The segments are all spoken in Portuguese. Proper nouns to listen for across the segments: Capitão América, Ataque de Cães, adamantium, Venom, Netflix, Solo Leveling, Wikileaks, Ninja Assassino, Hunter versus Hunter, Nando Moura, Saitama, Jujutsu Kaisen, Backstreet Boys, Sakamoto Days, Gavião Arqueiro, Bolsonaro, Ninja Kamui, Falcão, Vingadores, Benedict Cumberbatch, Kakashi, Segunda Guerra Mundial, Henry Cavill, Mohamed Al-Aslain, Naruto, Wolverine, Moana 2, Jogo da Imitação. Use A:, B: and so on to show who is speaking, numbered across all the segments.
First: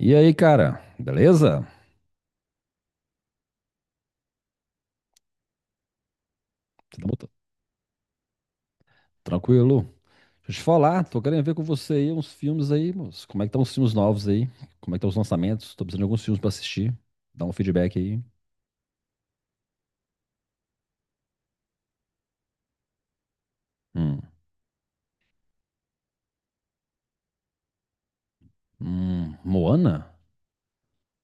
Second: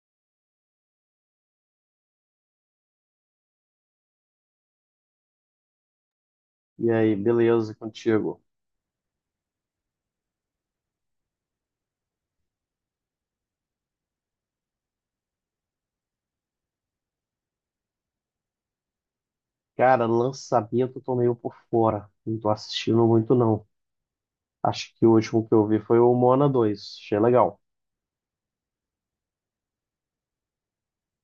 A: E aí, cara, beleza?
B: E aí,
A: Tamo t-
B: beleza contigo?
A: Tranquilo? Deixa eu te falar, tô querendo ver com você aí uns filmes aí, moço. Como é que estão os filmes novos aí? Como é que estão os lançamentos? Tô precisando de alguns filmes pra assistir. Dá um feedback aí.
B: Cara, lançamento eu tô meio por fora. Não tô assistindo muito, não.
A: Hum,
B: Acho que o último que eu vi foi o Moana 2. Achei legal.
A: Moana?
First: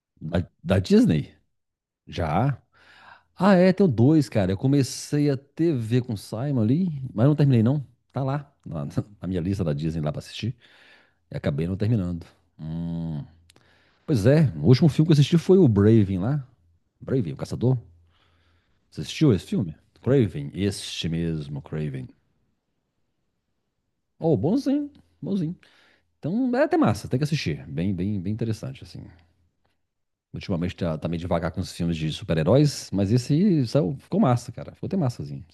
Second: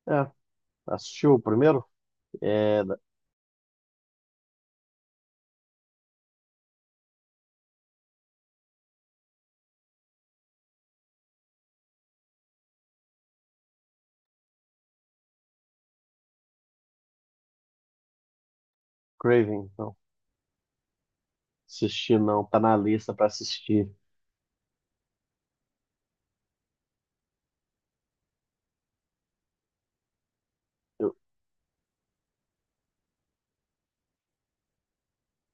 B: É,
A: Da
B: assistiu
A: Disney?
B: o primeiro?
A: Já?
B: É.
A: Ah, é, tem dois, cara. Eu comecei a TV com o Simon ali, mas não terminei não. Tá lá, na, na minha lista da Disney lá pra assistir. E acabei não terminando. Hum. Pois é, o último filme que eu assisti foi o Braving lá. Braving, o Caçador. Você assistiu esse
B: Craven,
A: filme?
B: não.
A: Craven, este mesmo, Craven.
B: Assisti não, tá na lista pra assistir.
A: Oh, bonzinho, bonzinho. Então é até massa, tem que assistir. Bem, bem, bem interessante, assim. Ultimamente tá
B: Eu,
A: meio devagar com os filmes de super-heróis, mas esse aí saiu, ficou massa, cara. Ficou até massazinho.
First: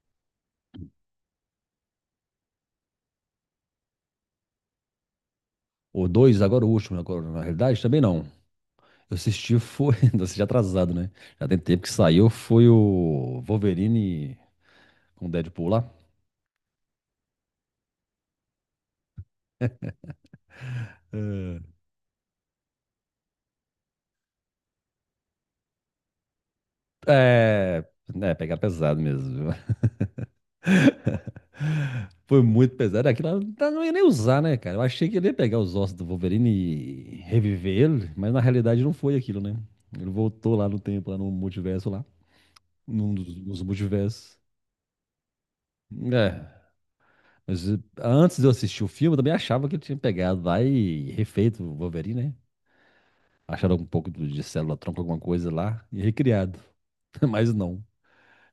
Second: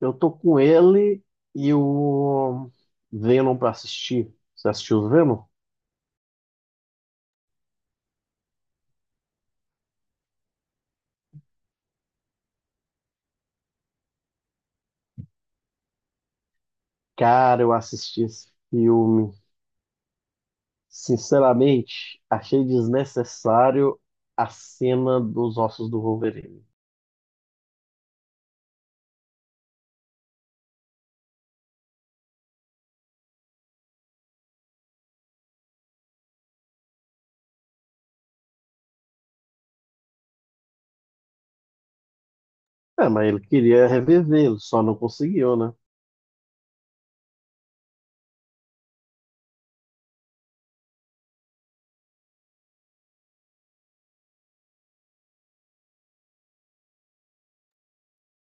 B: eu tô com ele e o Venom pra assistir. Você assistiu o Venom?
A: O dois, agora o último, agora, na realidade, também não. Eu assisti, foi. Eu assisti atrasado, né? Já tem tempo que saiu, foi o Wolverine com o Deadpool lá.
B: Cara, eu assisti esse filme. Sinceramente, achei desnecessário a cena dos ossos do Wolverine.
A: É. É, pegar pesado mesmo. Viu? Foi muito pesado. Aquilo lá não ia nem usar, né, cara? Eu achei que ele ia pegar os ossos do Wolverine e reviver ele, mas na realidade não foi aquilo, né? Ele voltou lá no tempo, lá no multiverso, lá.
B: É,
A: Num
B: mas
A: dos,
B: ele
A: dos
B: queria
A: multiversos.
B: reviver, lo só não conseguiu, né?
A: É. Mas antes de eu assistir o filme, eu também achava que ele tinha pegado lá e refeito o Wolverine, né? Acharam um pouco de célula tronco, alguma coisa lá, e recriado. Mas não.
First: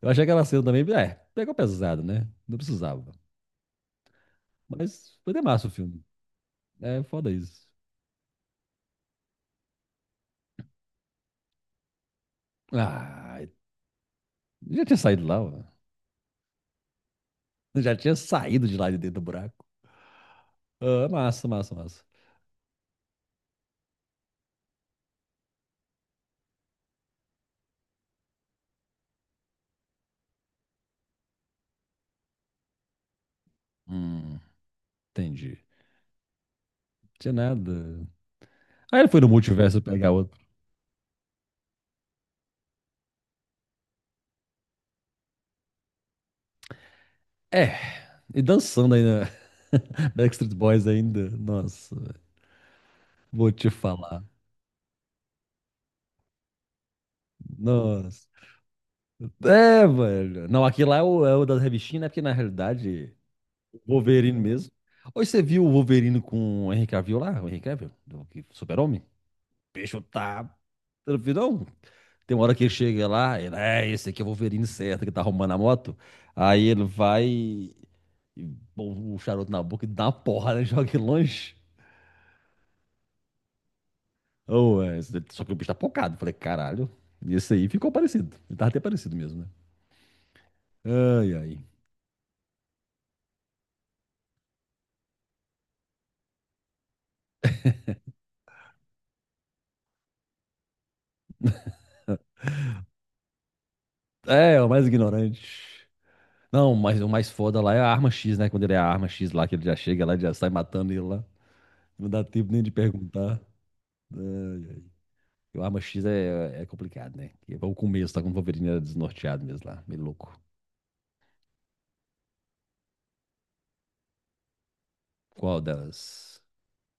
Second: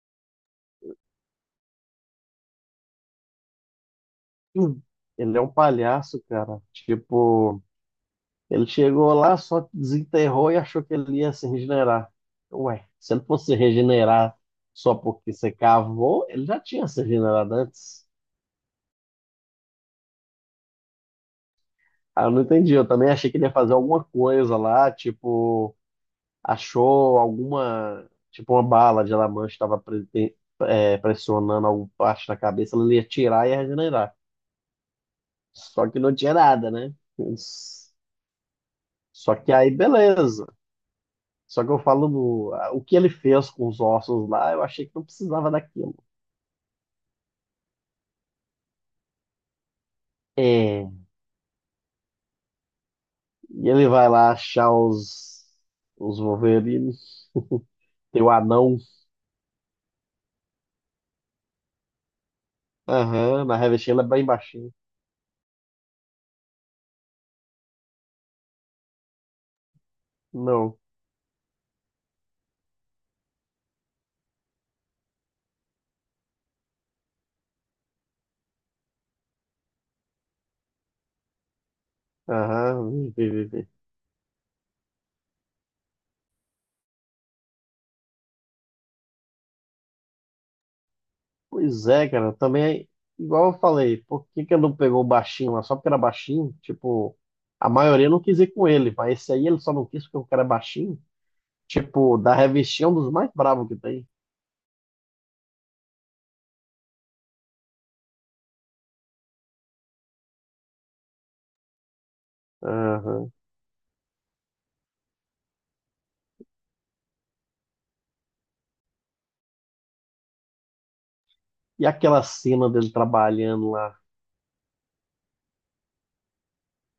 A: Eu achei aquela cena também, é, pegou pesado, né? Não precisava.
B: Hum.
A: Mas foi
B: Ele
A: de
B: é um
A: massa o filme.
B: palhaço, cara.
A: É foda
B: Tipo,
A: isso.
B: ele chegou lá, só desenterrou e achou que ele ia se regenerar. Ué, se ele
A: Ah,
B: fosse regenerar
A: já
B: só
A: tinha saído
B: porque
A: lá,
B: você
A: ó.
B: cavou, ele já tinha se regenerado
A: Já
B: antes.
A: tinha saído de lá de dentro do buraco. Ah, massa, massa, massa.
B: Ah, eu não entendi. Eu também achei que ele ia fazer alguma coisa lá, tipo, achou alguma, tipo, uma bala de adamantium estava pressionando alguma parte da cabeça, ele ia tirar e ia regenerar.
A: Hum, entendi.
B: Só que não tinha nada, né?
A: Não tinha nada. Aí ele foi no
B: Só que aí,
A: multiverso pegar outro.
B: beleza. Só que eu falo, o que ele fez com os ossos lá, eu achei que não precisava daquilo.
A: É, e dançando ainda. Backstreet Boys
B: É,
A: ainda. Nossa, vou te
B: e ele vai
A: falar.
B: lá achar os Wolverine, tem
A: Nossa.
B: o anão.
A: É, velho. Não, aqui lá é o, é o das revistinhas, né? Porque na realidade,
B: Aham, na
A: o
B: revistinha ele é bem
A: Wolverine
B: baixinho.
A: mesmo. Hoje você viu o Wolverine com o Henry Cavill lá? O Henry Cavill? Super-Homem? O bicho tá.
B: Não.
A: Você não viu, não? Tem uma hora que ele chega lá, ele, é, esse aqui é o Wolverine certo, que tá arrumando a moto. Aí ele vai, e põe o charuto na boca e dá uma porrada, né, joga ele longe.
B: Aham, vê, vê, vê.
A: Oh, é, só que o bicho tá focado. Falei, caralho, esse aí ficou parecido. Ele tava até parecido mesmo, né? Ai, ai.
B: Pois é, cara, também, igual eu falei, por que que ele não pegou o baixinho lá? Só porque era baixinho? Tipo, a maioria não quis ir com ele, mas esse aí ele só não quis porque o cara é baixinho? Tipo, da revistinha é um dos mais bravos que tem.
A: É, o mais ignorante. Não, mas o mais foda lá é a arma X, né? Quando ele é a arma X lá, que ele já chega lá, ele já sai matando ele lá. Não dá tempo nem de
B: Aham.
A: perguntar. Ai, ai. O Arma X é complicado, né? Que é o começo, tá com o Wolverine era desnorteado mesmo lá, meio louco.
B: E aquela cena dele trabalhando lá,
A: Qual delas?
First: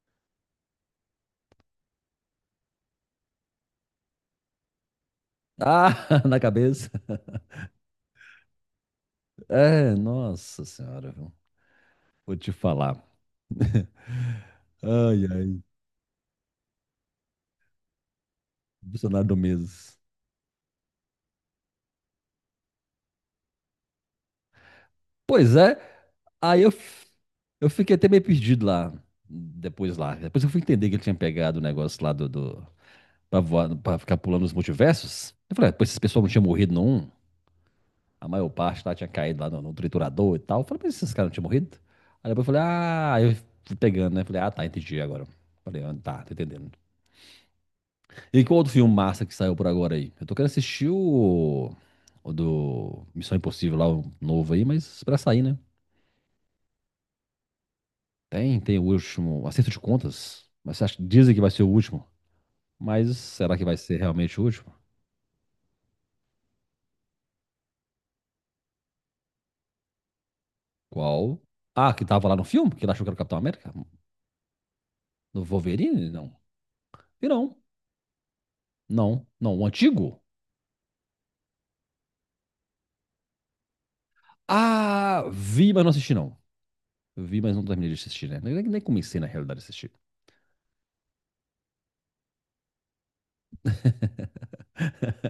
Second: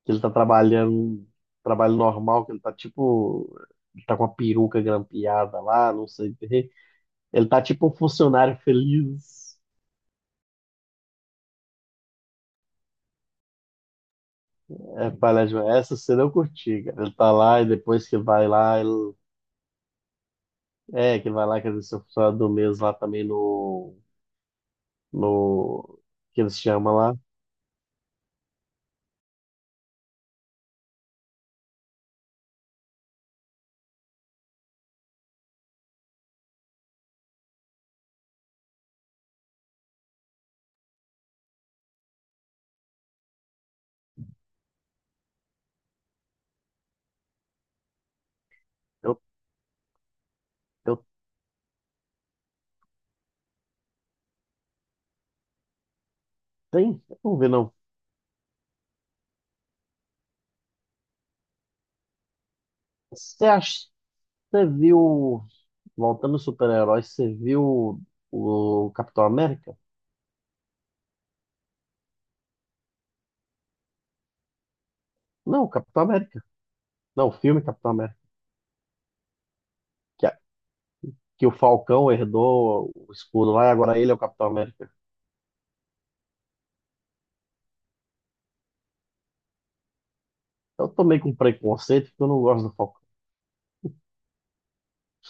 B: que ele tá trabalhando, trabalho normal, que ele tá tipo, ele tá com a peruca grampeada lá, não
A: Ah,
B: sei o
A: na
B: quê.
A: cabeça.
B: Ele tá tipo um funcionário feliz.
A: É, nossa senhora, viu? Vou te falar.
B: É,
A: Ai,
B: palhaço,
A: ai,
B: essa cena eu curti, cara. Ele tá lá e depois que vai lá, ele,
A: Bolsonaro do mês.
B: é, que vai lá, quer dizer, seu funcionário do mês lá também no,
A: Pois é,
B: no, que eles
A: aí
B: chamam lá.
A: eu fiquei até meio perdido lá. Depois eu fui entender que ele tinha pegado o negócio lá do, do pra voar, pra ficar pulando os multiversos. Eu falei, ah, pô, esse pessoal não tinha morrido não? A maior parte lá tinha caído lá no triturador e tal. Eu falei, mas esses caras não tinham morrido? Aí depois eu falei, ah, aí eu fui pegando, né? Falei, ah, tá, entendi agora. Falei, ah, tá, tô entendendo. E qual outro filme
B: Eu,
A: massa que saiu por agora aí? Eu tô querendo assistir
B: eu
A: o do Missão Impossível lá, o novo aí, mas pra sair, né?
B: tenho, eu não vi não.
A: Tem o último, acerto de contas. Mas você dizem que vai ser o último. Mas
B: Você
A: será que vai
B: acha,
A: ser realmente o
B: você
A: último?
B: viu Voltando aos super-heróis, você viu o Capitão América?
A: Qual? Ah, que tava lá no filme, que ele achou que era o Capitão América? No
B: Não, o Capitão
A: Wolverine? Não.
B: América.
A: E
B: Não, o
A: não.
B: filme Capitão América.
A: Não, não. O antigo?
B: Que, a- que o Falcão herdou o escudo lá e agora ele é o Capitão América.
A: Ah, vi, mas não assisti não. Vi, mas não terminei de assistir, né? Nem comecei, na realidade, a assistir.
B: Eu tomei com preconceito porque eu não gosto do Falcão.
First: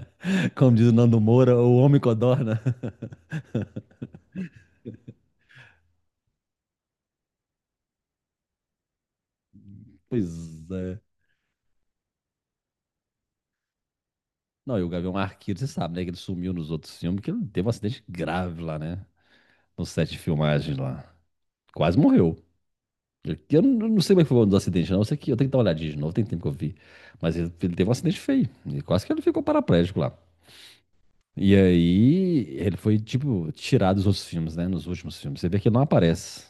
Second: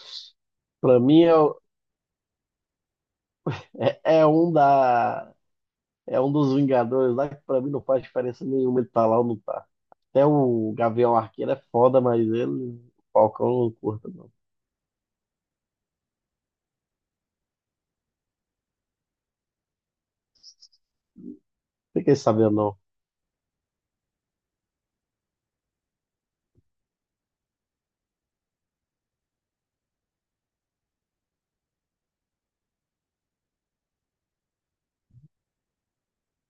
A: Como diz o
B: Pra
A: Nando
B: mim
A: Moura, o homem codorna.
B: é, é um da, é um dos Vingadores lá que pra mim não faz diferença nenhuma ele tá lá ou não tá. Até
A: Pois
B: o
A: é.
B: Gavião Arqueiro é foda, mas ele, o Falcão eu não curta, não.
A: Não, e o Gavião Arqueiro, você sabe, né? Que ele sumiu nos outros filmes, que ele teve um acidente grave lá, né? No set de filmagem lá. Quase
B: Fiquei
A: morreu.
B: sabendo, não.
A: Eu não sei como é que foi o dos acidentes, não. Eu sei que eu tenho que dar uma olhadinha de novo, tem tempo que eu vi. Mas ele teve um acidente feio. E quase que ele ficou paraplégico lá. E aí, ele foi, tipo, tirado dos outros filmes, né? Nos últimos filmes. Você vê que ele não aparece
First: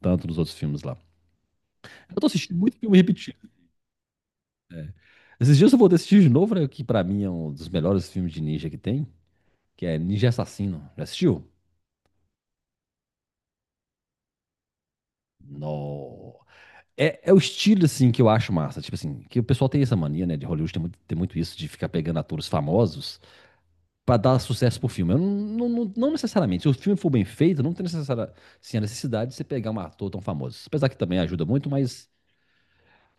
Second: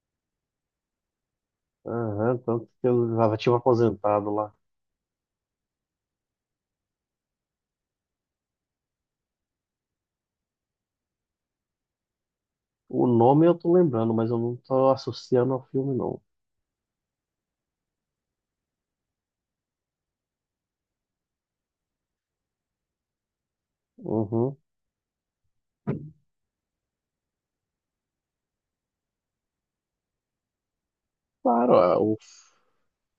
A: tanto nos outros filmes lá. Eu tô
B: Aham,
A: assistindo
B: tanto
A: muito
B: que
A: filme
B: eu
A: repetido.
B: já tinha um aposentado lá.
A: Esses dias eu vou assistir de novo, né? Que pra mim é um dos melhores filmes de ninja que tem, que é Ninja Assassino. Já assistiu?
B: O nome eu tô lembrando, mas eu não tô associando ao filme, não.
A: No. É o estilo, assim, que eu acho massa. Tipo assim, que o pessoal tem essa mania, né? De Hollywood tem muito isso de ficar pegando atores famosos pra dar
B: Uhum.
A: sucesso pro filme. Eu não necessariamente. Se o filme for bem feito, não tem necessária, assim, a necessidade de você pegar um ator tão famoso. Apesar que também ajuda muito,
B: Claro, é
A: mas.
B: o...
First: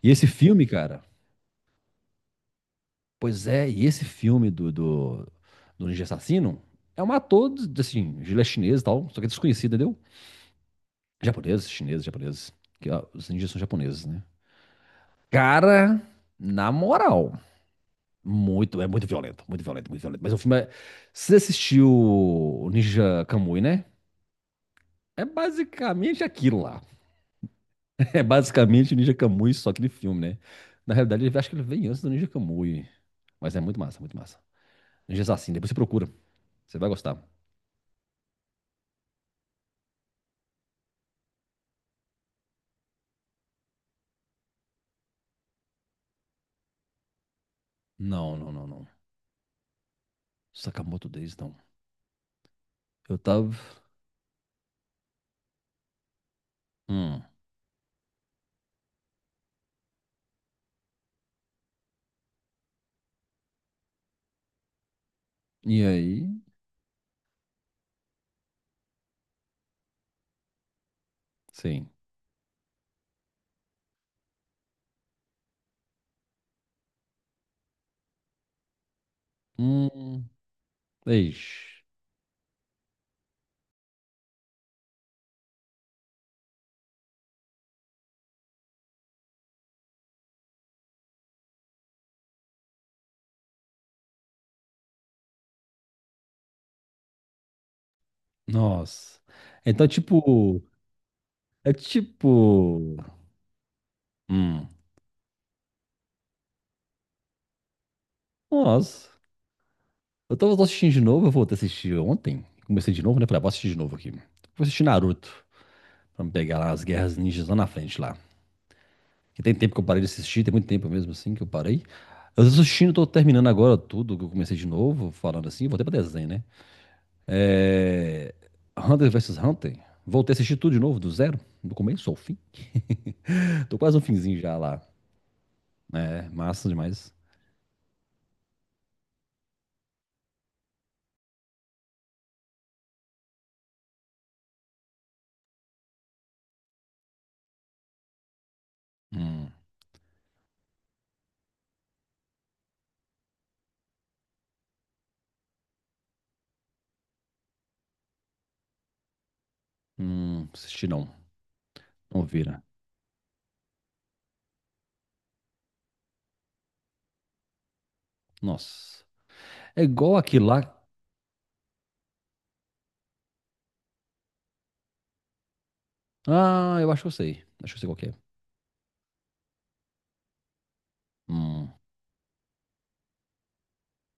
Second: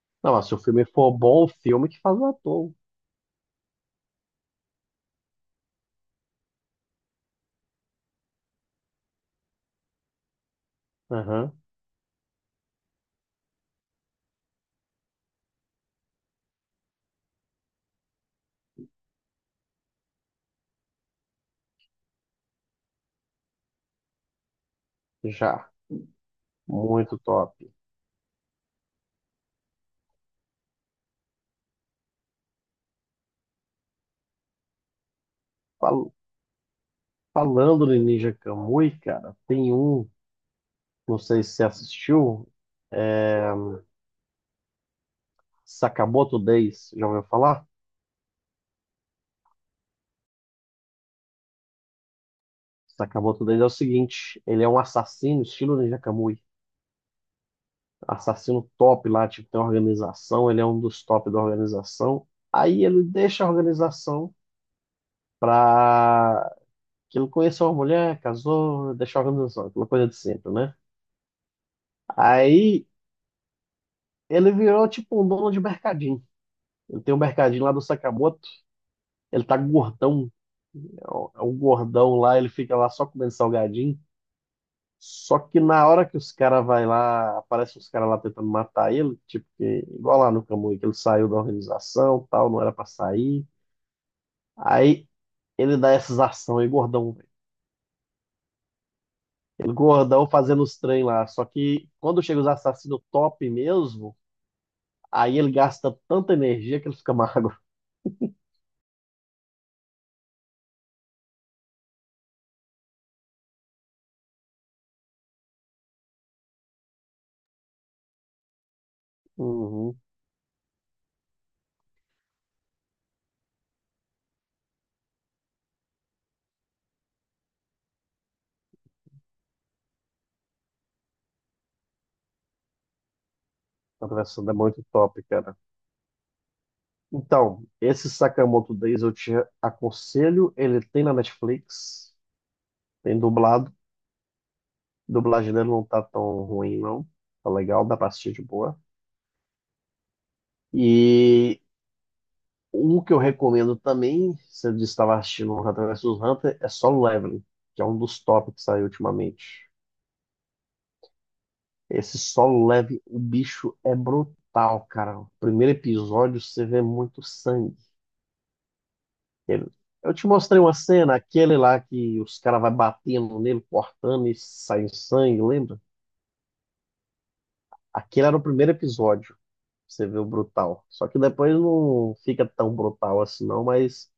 A: E esse
B: Não, se o
A: filme,
B: filme
A: cara,
B: for bom, o filme que faz o ator.
A: Pois é, e esse filme do Ninja Assassino é um ator, assim, ele é chinês e tal, só que é desconhecido, entendeu?
B: Aham.
A: Japonês, chinês, japoneses. Que, ó, os ninjas são japoneses, né? Cara, na moral, muito, é muito violento, muito violento, muito violento. Mas o filme é... Se você assistiu o Ninja Kamui, né? É
B: Já.
A: basicamente aquilo lá.
B: Muito top.
A: É basicamente o Ninja Kamui, só aquele filme, né? Na realidade, eu acho que ele veio antes do Ninja Kamui. Mas é muito massa, muito massa. Ninja Assassino, depois você procura.
B: Fal-
A: Você vai gostar.
B: Falando de Ninja Kamui, cara, tem um, não sei se você assistiu, é... Sakamoto Days, já ouviu falar?
A: Não, não, não, não. Sakamoto Days, não. Eu
B: Sakamoto
A: tava.
B: Days é o seguinte, ele é um assassino estilo Ninja Kamui.
A: Hum.
B: Assassino top lá, tipo, tem uma organização, ele é um dos top da organização. Aí ele deixa a organização
A: E aí?
B: pra que ele conheceu uma mulher, casou, deixou a organização, aquela coisa de sempre, né?
A: Sim.
B: Aí ele virou tipo um dono de mercadinho. Ele tem um mercadinho lá do Sakamoto, ele tá
A: Hum.
B: gordão, é um
A: Ixi.
B: gordão lá, ele fica lá só comendo salgadinho. Só que na hora que os caras vai lá, aparecem os caras lá tentando matar ele, tipo, que, igual lá no Kamui, que ele saiu da organização, tal, não era pra sair. Aí ele dá essas ações aí, gordão.
A: Nossa.
B: Ele
A: Então,
B: gordão
A: tipo.
B: fazendo os trem lá. Só
A: É
B: que quando chega os
A: tipo.
B: assassinos top mesmo,
A: Hum.
B: aí ele gasta tanta energia que ele fica magro.
A: Nossa. Eu tava assistindo de novo, eu voltei a assistir ontem. Comecei de novo, né? Falei, ah, vou assistir de novo aqui. Vou assistir Naruto. Pra me pegar lá as guerras ninjas lá na frente lá. Que tem tempo que eu
B: Uhum.
A: parei de assistir, tem muito tempo mesmo assim que eu parei. Eu tô assistindo, tô terminando agora tudo que eu comecei de novo, falando assim, voltei pra desenho, né? É... Hunter versus Hunter. Voltei a assistir tudo de novo, do zero, do começo ao fim. Tô quase no
B: A
A: finzinho
B: conversa é
A: já lá.
B: muito top, cara.
A: É massa demais.
B: Então, esse Sakamoto Days eu te aconselho. Ele tem na Netflix, tem dublado. A dublagem dele não tá tão ruim, não. Tá legal, dá pra assistir de boa.
A: Hum,
B: E um que eu recomendo também, se você estava assistindo Hunter vs Hunter, é Solo Leveling, que é um dos top que saiu ultimamente.
A: assisti não.
B: Esse
A: Não vira.
B: solo leve, o bicho é brutal, cara. O primeiro episódio você vê muito sangue.
A: Nossa.
B: Ele-
A: É
B: Eu
A: igual
B: te
A: aquilo
B: mostrei uma
A: lá.
B: cena, aquele lá que os caras vai batendo nele, cortando e sai sangue, lembra?
A: Ah, eu acho que eu sei. Acho que eu sei qual que
B: Aquele
A: é.
B: era o primeiro episódio, você vê o brutal. Só que depois
A: Hum.
B: não fica tão brutal assim não, mas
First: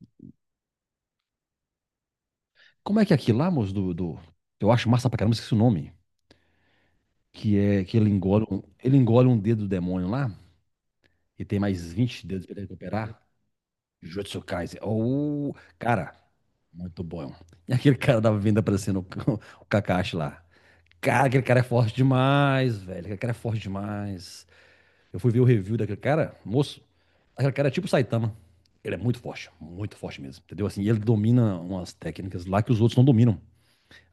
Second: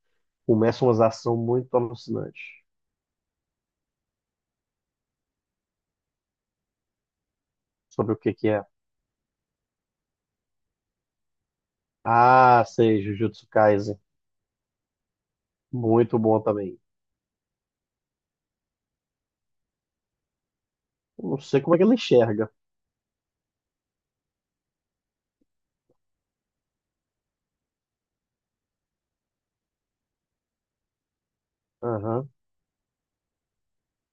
B: começa umas ações muito alucinantes.
A: Como é que é aquilo lá, moço, Eu acho massa pra caramba, esqueci o nome. Que é que ele
B: Sobre o que
A: engole,
B: que é.
A: ele engole um dedo do demônio lá. E tem mais 20 dedos pra ele
B: Ah, sei,
A: recuperar.
B: Jujutsu Kaisen.
A: Jujutsu Kaisen. Ou. Cara,
B: Muito bom também.
A: muito bom. E aquele cara da vinda aparecendo, o o Kakashi lá. Cara,
B: Eu não
A: aquele cara
B: sei
A: é
B: como é que ele
A: forte
B: enxerga.
A: demais, velho. Aquele cara é forte demais. Eu fui ver o review daquele cara, moço. Aquele cara é tipo o Saitama. Ele é muito forte mesmo, entendeu? Assim, ele domina umas
B: Aham.
A: técnicas lá que os outros não dominam.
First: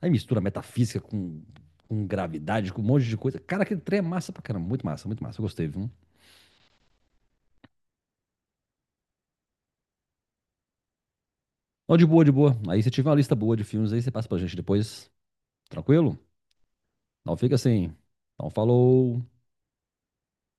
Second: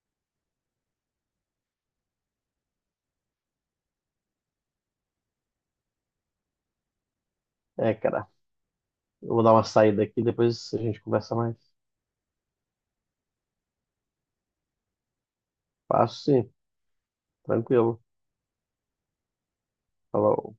A: Aí mistura metafísica com gravidade, com um monte de coisa. Cara, aquele trem é massa pra caramba. Muito massa, muito massa. Eu gostei, viu?
B: É, cara, eu vou dar uma saída aqui, depois a gente conversa mais.
A: Ó, de boa, de boa. Aí você tiver uma lista boa de filmes aí, você passa pra gente depois. Tranquilo?
B: Passo sim,
A: Não fica assim.
B: tranquilo.
A: Então, falou.
B: Falou.